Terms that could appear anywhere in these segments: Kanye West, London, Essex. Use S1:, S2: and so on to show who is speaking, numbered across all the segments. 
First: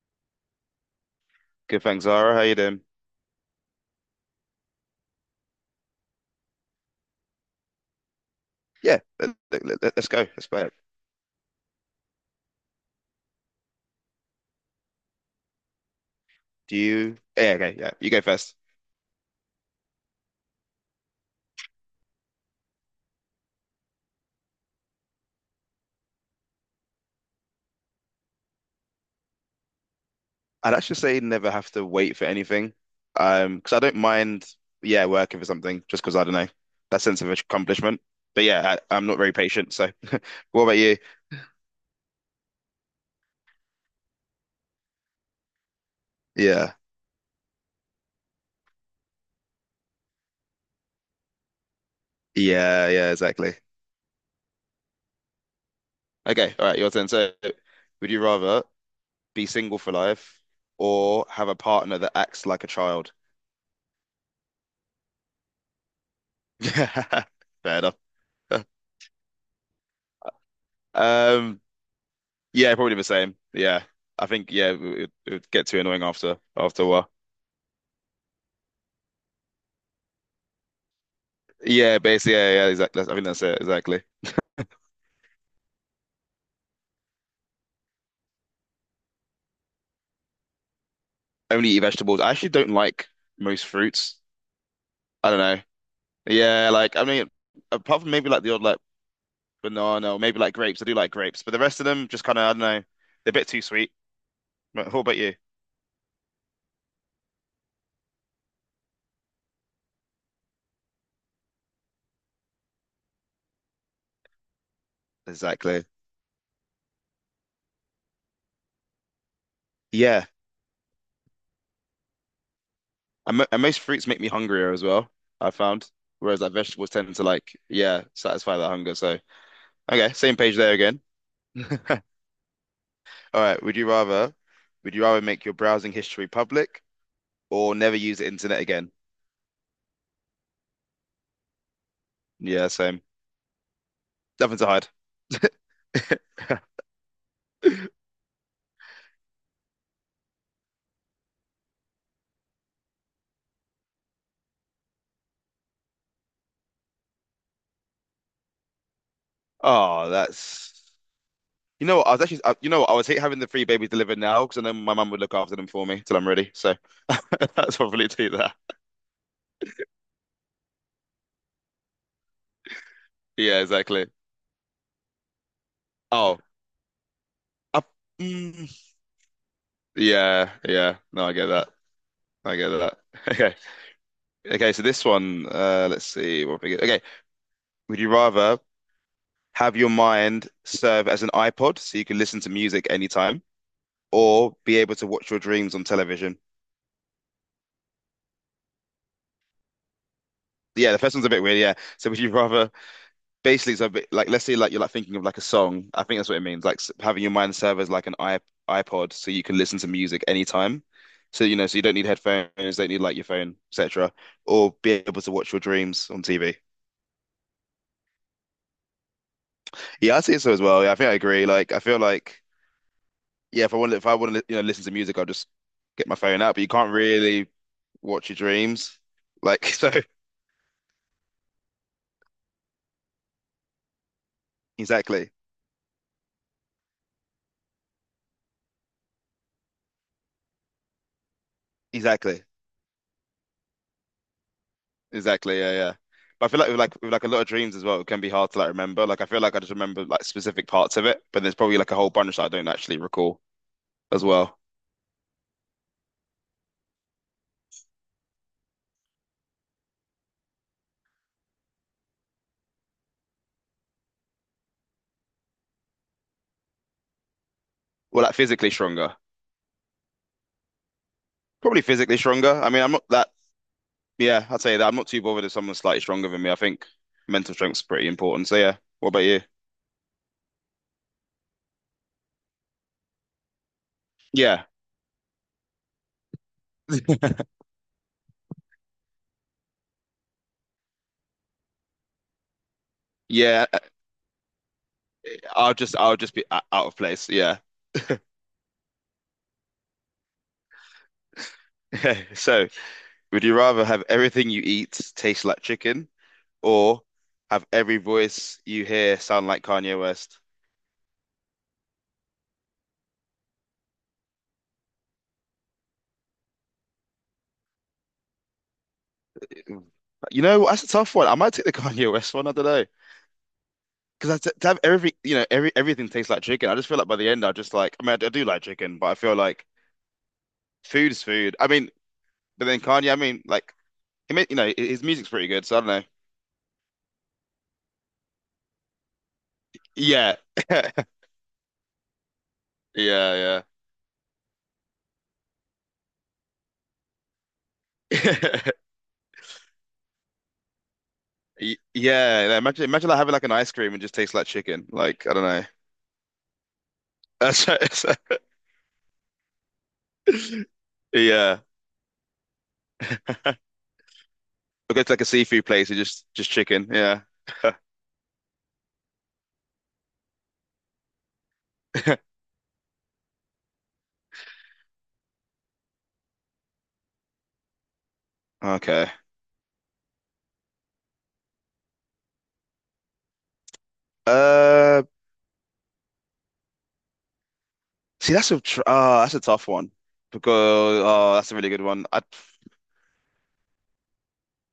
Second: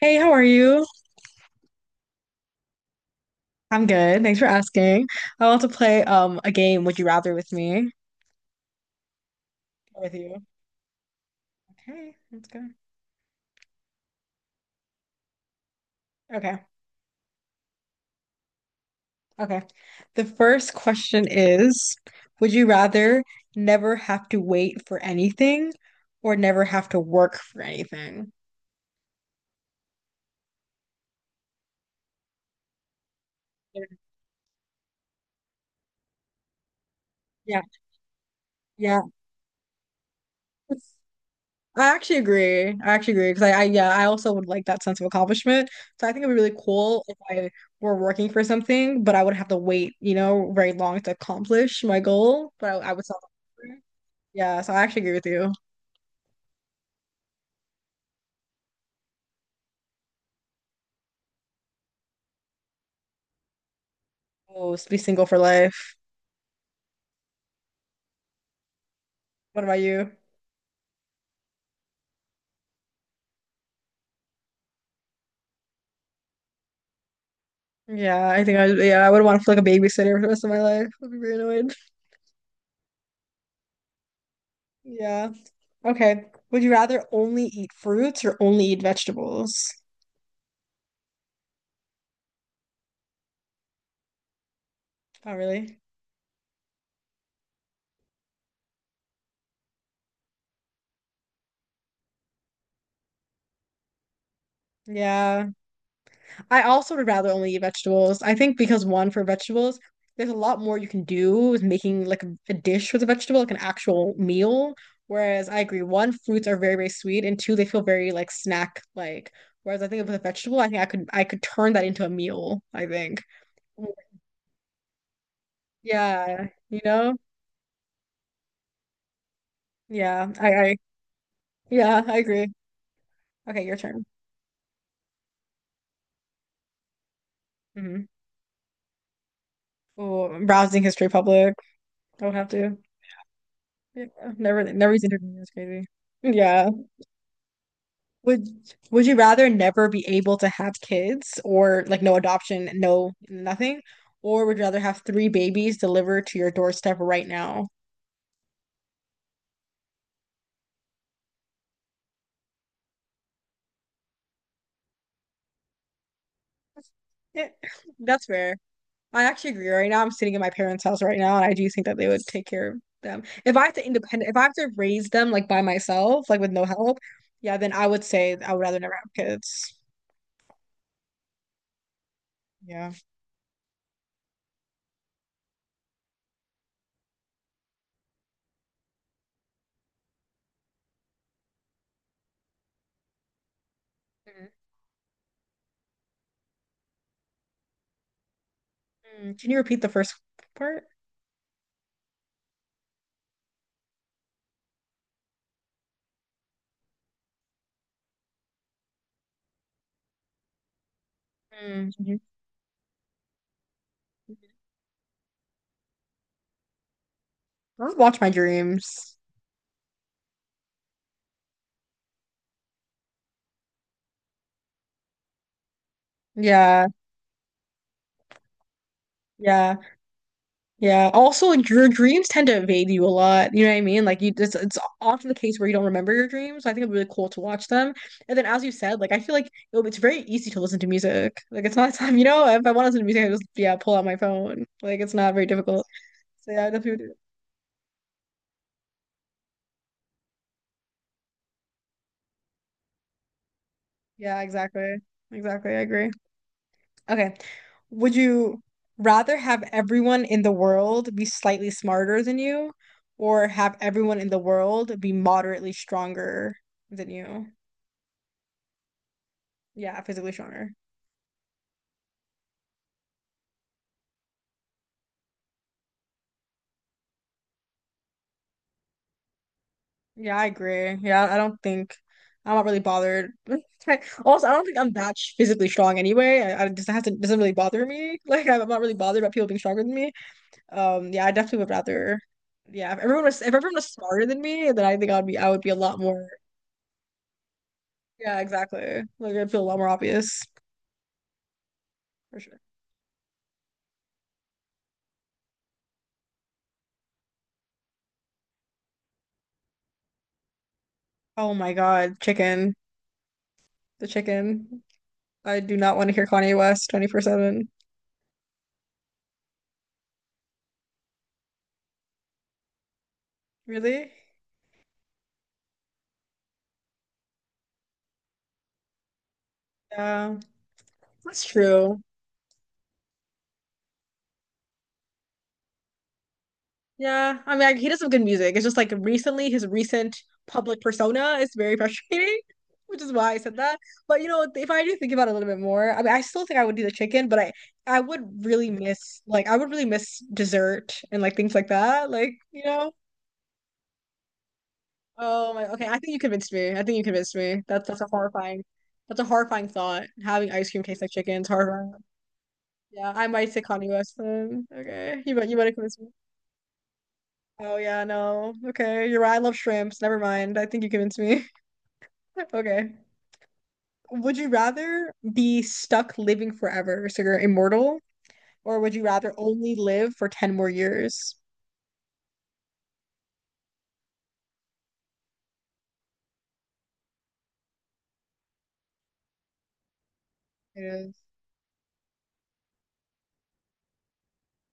S1: Hey, how are you?
S2: Good, thanks, Zara. How you doing?
S1: I'm good. Thanks for asking. I want to play a game, Would You Rather with me?
S2: Yeah, let, us
S1: With
S2: go.
S1: you.
S2: Let's play it.
S1: Okay, let's go. Okay,
S2: Do you? Yeah, okay, yeah. You go first.
S1: okay. The first question is, would you rather never have to wait for anything or never have to work for anything?
S2: I'd actually say never have to wait for anything, because I don't mind. Yeah, working for something just because I don't know that sense of
S1: Yeah,
S2: accomplishment. But yeah,
S1: yeah.
S2: I'm not very patient. So, what about you?
S1: I actually agree. I actually agree because I, yeah, I also would like that sense of accomplishment. So I think it would be really
S2: Yeah,
S1: cool if I were working for something, but I would have to wait very long to accomplish my goal. But
S2: yeah,
S1: I would
S2: yeah.
S1: still,
S2: Exactly.
S1: yeah, so I actually agree with you.
S2: Okay, all right. Your turn. So, would you rather be single for life or have a partner that acts like a child?
S1: Oh, be single for life.
S2: Fair enough.
S1: What about you?
S2: Um, Yeah, probably the same. Yeah, I think yeah, it would get too annoying after a while.
S1: Yeah, I think I, yeah, I would want to feel like a babysitter for the rest of my life. I'd be very annoyed.
S2: Yeah, basically, yeah, yeah, exactly. I think that's it exactly.
S1: Yeah. Okay. Would you rather only eat fruits or only eat vegetables?
S2: Only eat vegetables. I actually don't like most fruits. I
S1: Oh,
S2: don't know.
S1: really?
S2: Yeah, like I mean, apart from maybe like the odd like banana or maybe like grapes. I do like grapes, but the rest of them just kind of I don't know. They're a bit too sweet. But what about you?
S1: Yeah. I also would rather only eat vegetables. I think because one, for vegetables, there's a lot more you can do with making like a dish with a vegetable, like an actual meal. Whereas I agree,
S2: Exactly.
S1: one, fruits are very, very sweet, and two, they feel very like snack like. Whereas I think with a
S2: Yeah,
S1: vegetable, I think I could turn that into a meal, I think.
S2: and most fruits make me hungrier as well. I found, whereas
S1: Yeah,
S2: like
S1: you
S2: vegetables tend
S1: know?
S2: to like yeah satisfy that hunger. So okay,
S1: Yeah,
S2: same
S1: I,
S2: page there
S1: I
S2: again.
S1: yeah, I agree.
S2: All right,
S1: Okay, your turn.
S2: would you rather make your browsing history public or never
S1: Hmm.
S2: use the internet again?
S1: Oh, I'm browsing History Public. I would have
S2: Yeah,
S1: to.
S2: same.
S1: Yeah,
S2: Nothing
S1: never,
S2: to hide.
S1: never used internet. That's crazy. Yeah. Would would you rather never be able to have kids or like no adoption, no nothing, or would you rather have three babies delivered to your doorstep right now?
S2: Oh, that's you know what, I was hate having the three babies delivered now because I know my mum would look after them for me till I'm ready. So
S1: Eh,
S2: that's probably
S1: that's
S2: do that.
S1: fair. I actually agree. Right now, I'm sitting in my parents' house right now, and I do think that they would take care of them. If
S2: Yeah,
S1: I have to
S2: exactly.
S1: independent, if I have to raise them like by myself,
S2: Oh,
S1: like with no help, yeah, then
S2: I,
S1: I would say I would
S2: mm,
S1: rather never have kids.
S2: yeah, yeah. No, I get that. I get
S1: Yeah.
S2: that. Okay, okay. So this one, let's see. What we get. Okay, would you rather have your mind serve as an iPod so you can listen to music anytime,
S1: Mhm.
S2: or be able to watch your dreams on television?
S1: Can you repeat the first part?
S2: Yeah, the first one's a bit weird. Yeah. So would you rather basically it's a bit like let's say like you're like thinking of like a song. I think that's what it means. Like having your mind serve as like an I iPod so you can listen to music anytime. So you know, so you don't need
S1: Mm-hmm.
S2: headphones, don't need like your phone, etc. Or be able to watch your dreams on TV.
S1: Don't watch my dreams.
S2: Yeah, I'd say so as well. Yeah, I think I agree. Like I feel like yeah, if I want to, you know, listen to music, I'll just get my phone out. But you
S1: Yeah,
S2: can't really watch your dreams, like
S1: yeah.
S2: so.
S1: Yeah. Also, like your dreams tend to evade you a lot. You know what I mean? Like you, it's often
S2: Exactly,
S1: the case where you don't remember your dreams. So I think it'd be really cool to watch them. And then, as you said, like I feel like it's very easy to listen to music. Like it's not time, you
S2: exactly,
S1: know. If I want to listen to music, I just yeah pull out my phone. Like it's not very
S2: exactly. Yeah,
S1: difficult.
S2: yeah. But I
S1: So
S2: feel
S1: yeah,
S2: like
S1: I
S2: with
S1: definitely.
S2: like with like a lot of dreams as well, it can be hard to like remember. Like I feel like I just remember like specific parts of it, but there's probably like a whole bunch that I don't actually recall as
S1: Yeah,
S2: well.
S1: exactly. Exactly. I agree. Okay. Would you rather have everyone in the world be slightly smarter than you, or have everyone in the world be moderately stronger than you?
S2: Well, like physically stronger,
S1: Yeah, physically stronger.
S2: probably physically stronger. I mean, I'm not that. Yeah, I'd say that I'm not too bothered if someone's slightly stronger than me. I think mental strength's pretty important. So yeah, what about you?
S1: Yeah, I agree. Yeah, I don't think I'm not really bothered. Also, I don't
S2: Yeah,
S1: think I'm that physically strong anyway. I just hasn't doesn't really bother me. Like I'm not really bothered about people being stronger than me. Yeah, I definitely would rather. Yeah, if everyone was if
S2: yeah.
S1: everyone was smarter than me, then I think I would be a
S2: I'll just
S1: lot more.
S2: be out of place. Yeah.
S1: Yeah, exactly. Like I'd feel a lot more obvious for sure.
S2: So, would you rather have everything you eat taste like chicken or have every voice you hear sound like Kanye West?
S1: Oh my God, chicken, the chicken. I do not want to hear Kanye West 24/7.
S2: You know, that's a tough one. I might take the Kanye West one. I don't know.
S1: Really?
S2: Because to have every, you know, everything tastes like chicken. I just feel like by the end, I just like. I mean, I do like chicken, but I feel like
S1: Yeah,
S2: food is
S1: that's
S2: food. I mean,
S1: true.
S2: but then Kanye. I mean, like, he made, you know, his music's pretty good. So I don't know.
S1: Yeah, I mean, like, he does some good music. It's just like recently, his recent
S2: Yeah,
S1: public
S2: yeah,
S1: persona is very frustrating, which is why I said
S2: yeah,
S1: that. But if I do think about it a little bit more, I mean, I still think I would do the chicken, but I would really miss like I would really miss dessert and like things like that. Like,
S2: Yeah, like,
S1: you know.
S2: Imagine like having like an ice cream and just tastes like chicken. Like, I don't
S1: Oh
S2: know.
S1: my, okay. I think you convinced me. I think you convinced me.
S2: That's right.
S1: That's a
S2: That's
S1: horrifying, that's a horrifying thought. Having
S2: right.
S1: ice cream taste like chicken is
S2: Yeah.
S1: horrifying. Yeah, I might say Kanye West then.
S2: I go to like
S1: Okay,
S2: a
S1: you might
S2: seafood
S1: have
S2: place and
S1: convinced me.
S2: just chicken. Yeah.
S1: Oh yeah, no. Okay, you're right. I love shrimps. Never mind. I think you convinced me. Okay. Would you rather be stuck living forever, so you're immortal, or would you
S2: Okay.
S1: rather only live for 10 more years?
S2: Uh, see, that's a tr oh, that's a tough one
S1: It
S2: because
S1: is.
S2: oh, that's a really good one. I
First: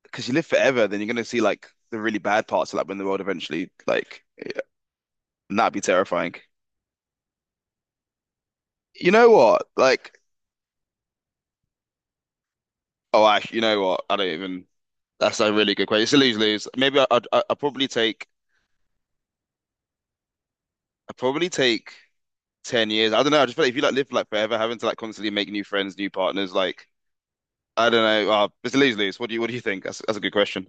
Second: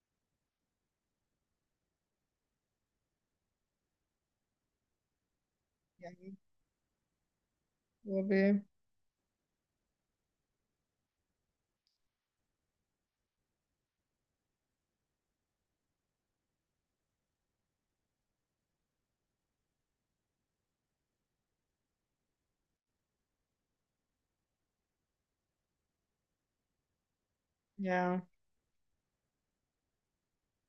S2: because you live forever, then you're gonna see like the really bad parts of like when the world eventually like and that'd be
S1: Yeah, it
S2: terrifying.
S1: will be.
S2: You know what? Like, oh, I you know what? I don't even. That's a really good question. It's a lose lose. Maybe I, I I probably take I probably take 10 years. I don't know. I just feel like if you like live like forever, having to like constantly make new friends, new partners, like I don't
S1: Yeah.
S2: know. It's a lose-lose. What do you think? That's a good question.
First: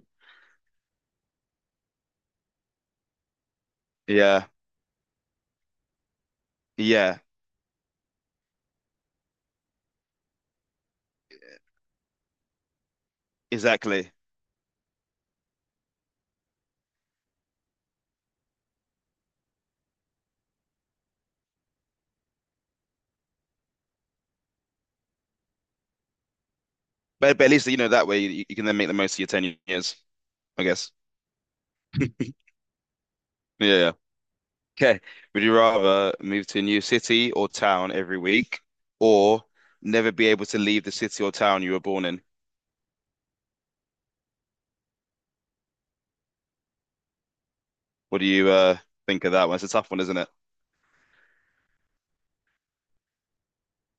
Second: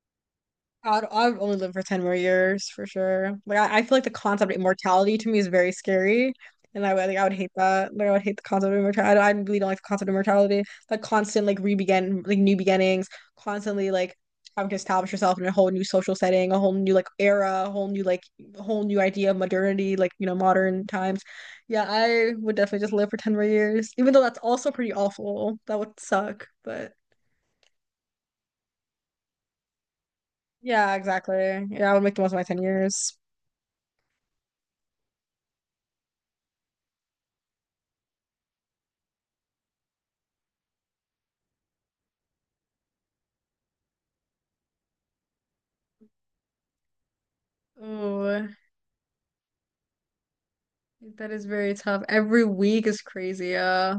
S1: I'd only live for 10 more years for sure. Like I feel like the
S2: Yeah.
S1: concept of immortality to me is very scary. And
S2: Yeah.
S1: I would hate that. Like I would hate the concept of immortality. I really don't like the concept of immortality. Like constant like re-begin like new beginnings, constantly
S2: Exactly.
S1: like having to establish yourself in a whole new social setting, a whole new like era, a whole new idea of modernity, modern times. Yeah, I would definitely just live for 10 more years. Even though that's also pretty awful. That would suck. But
S2: But at least you know that way you can then make the most of your 10 years, I guess.
S1: yeah, exactly. Yeah, I would make the most of my 10 years.
S2: Yeah, yeah. Okay. Would you rather move to a new city or town every week or never be able to leave the city or town you were born in? What do
S1: Oh,
S2: you think of that one? It's a tough one, isn't it?
S1: that is very tough. Every week is crazy.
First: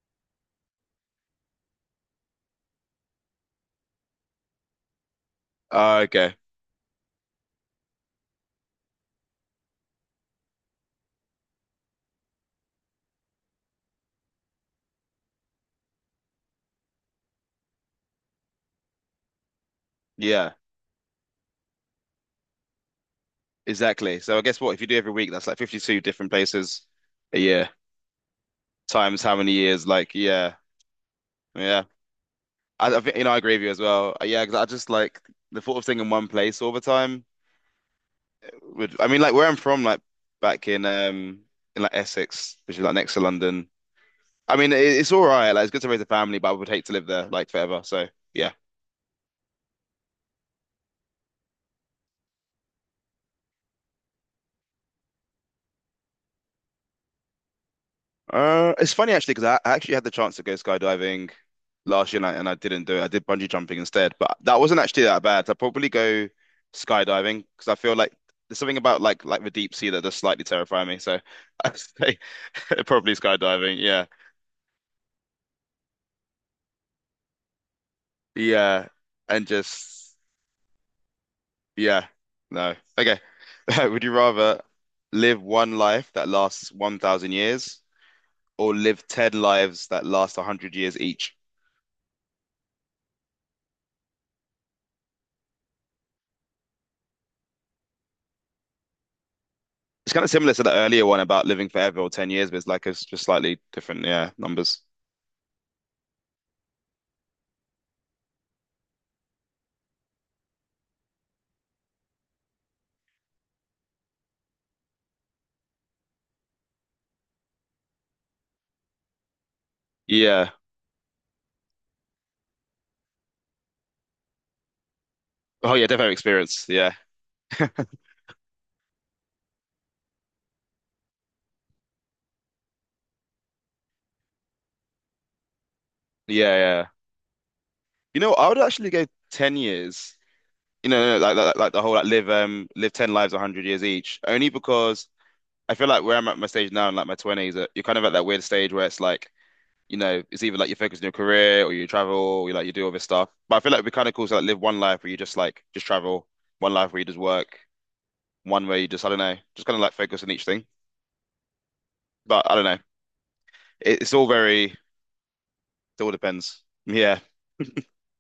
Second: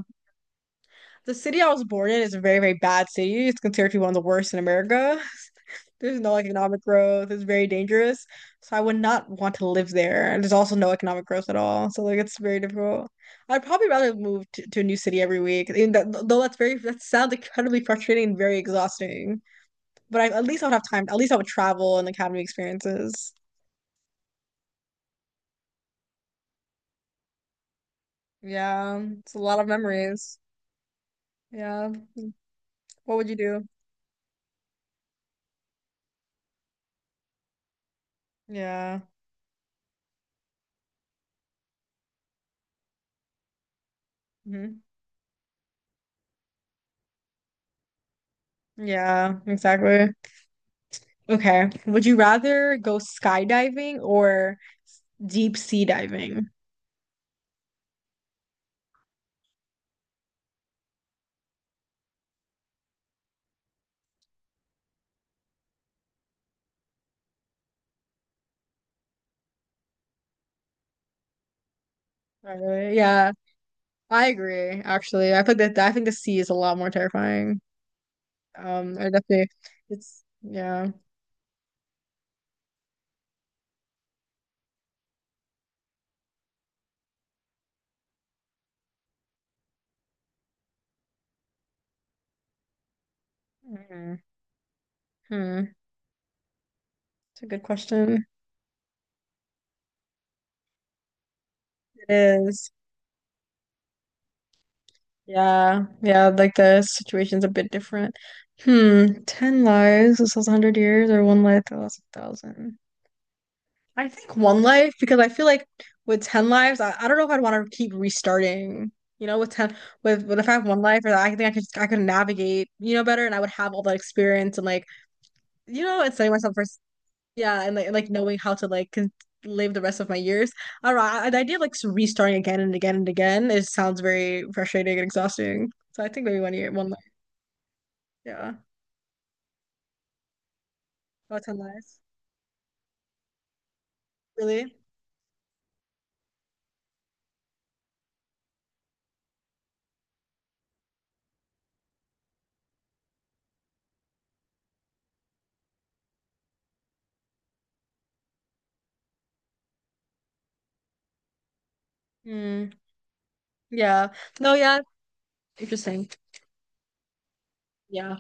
S1: The city I was born in is a very, very bad city. It's considered to be one of the worst in America. There's no
S2: Okay.
S1: economic growth. It's very dangerous. So I would not want to live there. And there's also no economic growth at all. So like it's very difficult. I'd probably rather move to a new city every week. Even that, though that sounds incredibly frustrating and very exhausting. But at
S2: Yeah.
S1: least I would have time. At least I would travel and like have new experiences.
S2: Exactly. So I guess what if you do every week, that's like 52 different places a year
S1: Yeah,
S2: times
S1: it's
S2: how
S1: a
S2: many
S1: lot of
S2: years? Like,
S1: memories.
S2: yeah, yeah.
S1: Yeah.
S2: I think,
S1: What
S2: you
S1: would
S2: know,
S1: you
S2: I agree with
S1: do?
S2: you as well. Yeah, because I just like the thought of staying in one place all the time
S1: Yeah.
S2: would, I mean, like where I'm from, like back in like Essex, which is like next to London. I mean,
S1: Hmm.
S2: it's all right. Like, it's good to raise a family, but I would hate to live there like forever. So, yeah.
S1: Yeah, exactly. Okay. Would you rather go skydiving or deep sea diving?
S2: It's funny actually because I actually had the chance to go skydiving last year and I didn't do it. I did bungee jumping instead, but that wasn't actually that bad. I'd probably go skydiving because I feel like there's something about like the deep sea that does slightly terrify me. So I'd say
S1: Not really?
S2: probably
S1: Yeah,
S2: skydiving. Yeah,
S1: I agree, actually. I think the sea is a lot more terrifying.
S2: yeah,
S1: I
S2: and
S1: definitely,
S2: just
S1: it's, yeah.
S2: yeah, no. Okay, would you rather live one life that lasts 1,000 years or live ten lives that last 100 years each?
S1: Mhm. Hmm. It's a good question.
S2: It's kind of similar to the earlier one about living forever
S1: It
S2: or 10 years, but it's
S1: is.
S2: like it's just slightly different, yeah, numbers.
S1: Yeah. Yeah, like the situation's a bit different. Hmm. 10 lives, this was 100 years, or one life that lasts 1,000. I think one life because I feel like with 10 lives, I don't know if I'd want to keep restarting. You know, with 10 with but if
S2: Yeah.
S1: I have one life or that, I think I could navigate, better and I would have all that experience and like,
S2: Oh
S1: you
S2: yeah,
S1: know, and
S2: definitely
S1: setting myself
S2: experience. Yeah.
S1: yeah, and, like knowing how to like con live the rest of my years. I don't know. The idea of like restarting again and again and again, it sounds very frustrating and exhausting. So I think maybe one
S2: Yeah,
S1: year,
S2: yeah.
S1: one life.
S2: You know, I
S1: Yeah.
S2: would actually go 10 years. You know, like
S1: About
S2: like, like
S1: 10
S2: like the whole
S1: lives.
S2: like live 10 lives 100 years each. Only
S1: Really?
S2: because I feel like where I'm at my stage now in like my 20s, you're kind of at that weird stage where it's like, you know, it's either like you focus on your career or you travel or you like you do all this stuff. But I feel like it'd be kind of cool to like live one life where you just just travel, one life where you just work, one where you just I don't know, just kind of like focus on each thing. But I don't
S1: Hmm.
S2: know.
S1: Yeah.
S2: It's all
S1: No,
S2: very, it
S1: yeah. Interesting.
S2: all depends. Yeah.
S1: Yeah.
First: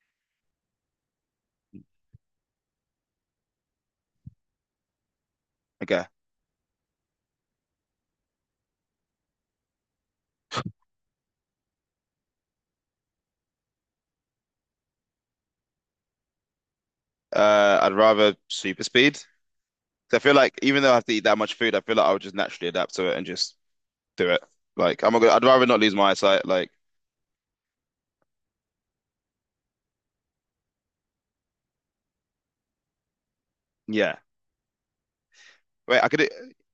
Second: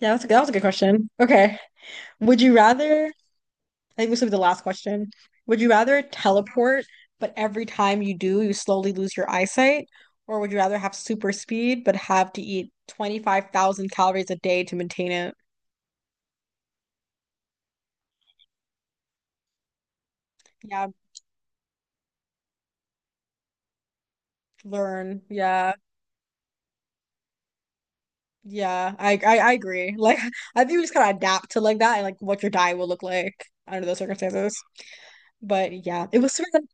S1: Yeah, that was a good question. Okay. Would you rather, I think this will be the last question. Would you rather
S2: Okay.
S1: teleport, but every time you do, you slowly lose your eyesight? Or would you rather have super speed, but have to eat 25,000 calories a day to maintain it?
S2: I'd rather super speed. 'Cause I feel like even
S1: Yeah,
S2: though I have to eat that much food, I feel like I would just naturally adapt to it and just do it. Like I'm not
S1: learn.
S2: gonna, I'd rather
S1: Yeah.
S2: not lose my eyesight. Like
S1: Yeah. I agree. Like, I think we just kind of adapt to like that and like what your diet will look like under those
S2: yeah.
S1: circumstances. But
S2: Wait,
S1: yeah,
S2: I
S1: it
S2: could do,
S1: was super fun.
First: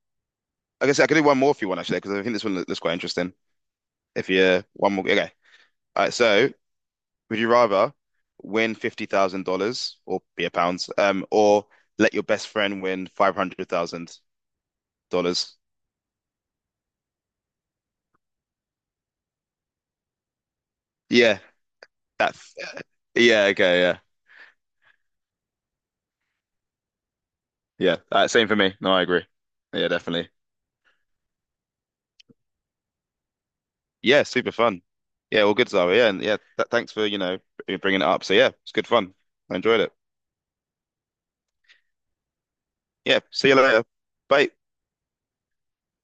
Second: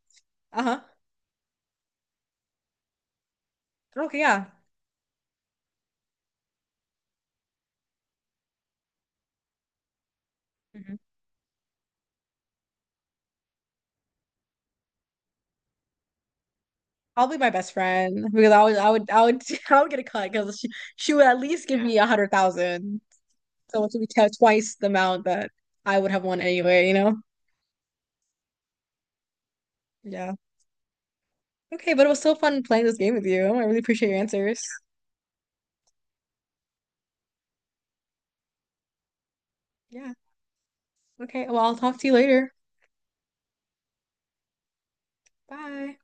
S1: Uh-huh.
S2: I guess I could do one more if you want actually, because I think this one looks quite interesting.
S1: Okay,
S2: If
S1: yeah.
S2: you one more, okay. All right. So would you rather win $50,000 or be a pounds,
S1: Mhm.
S2: or let your best friend win $500,000?
S1: Probably my best friend because I would I would get a cut because she would at
S2: Yeah.
S1: least give, yeah, me a hundred
S2: That's
S1: thousand.
S2: yeah. Okay.
S1: So it would
S2: Yeah.
S1: be t twice the amount that I would have won anyway, you know?
S2: Yeah, same for me. No, I agree. Yeah, definitely.
S1: Yeah. Okay, but it was so fun playing this game with you. I really appreciate your
S2: Yeah, super
S1: answers.
S2: fun. Yeah, all good, Zara. Yeah, and yeah, th thanks for, you know, bringing it up. So yeah, it's good fun. I enjoyed it.
S1: Yeah. Okay. Well, I'll talk to you later.
S2: Yeah, see you later. Bye.
S1: Bye.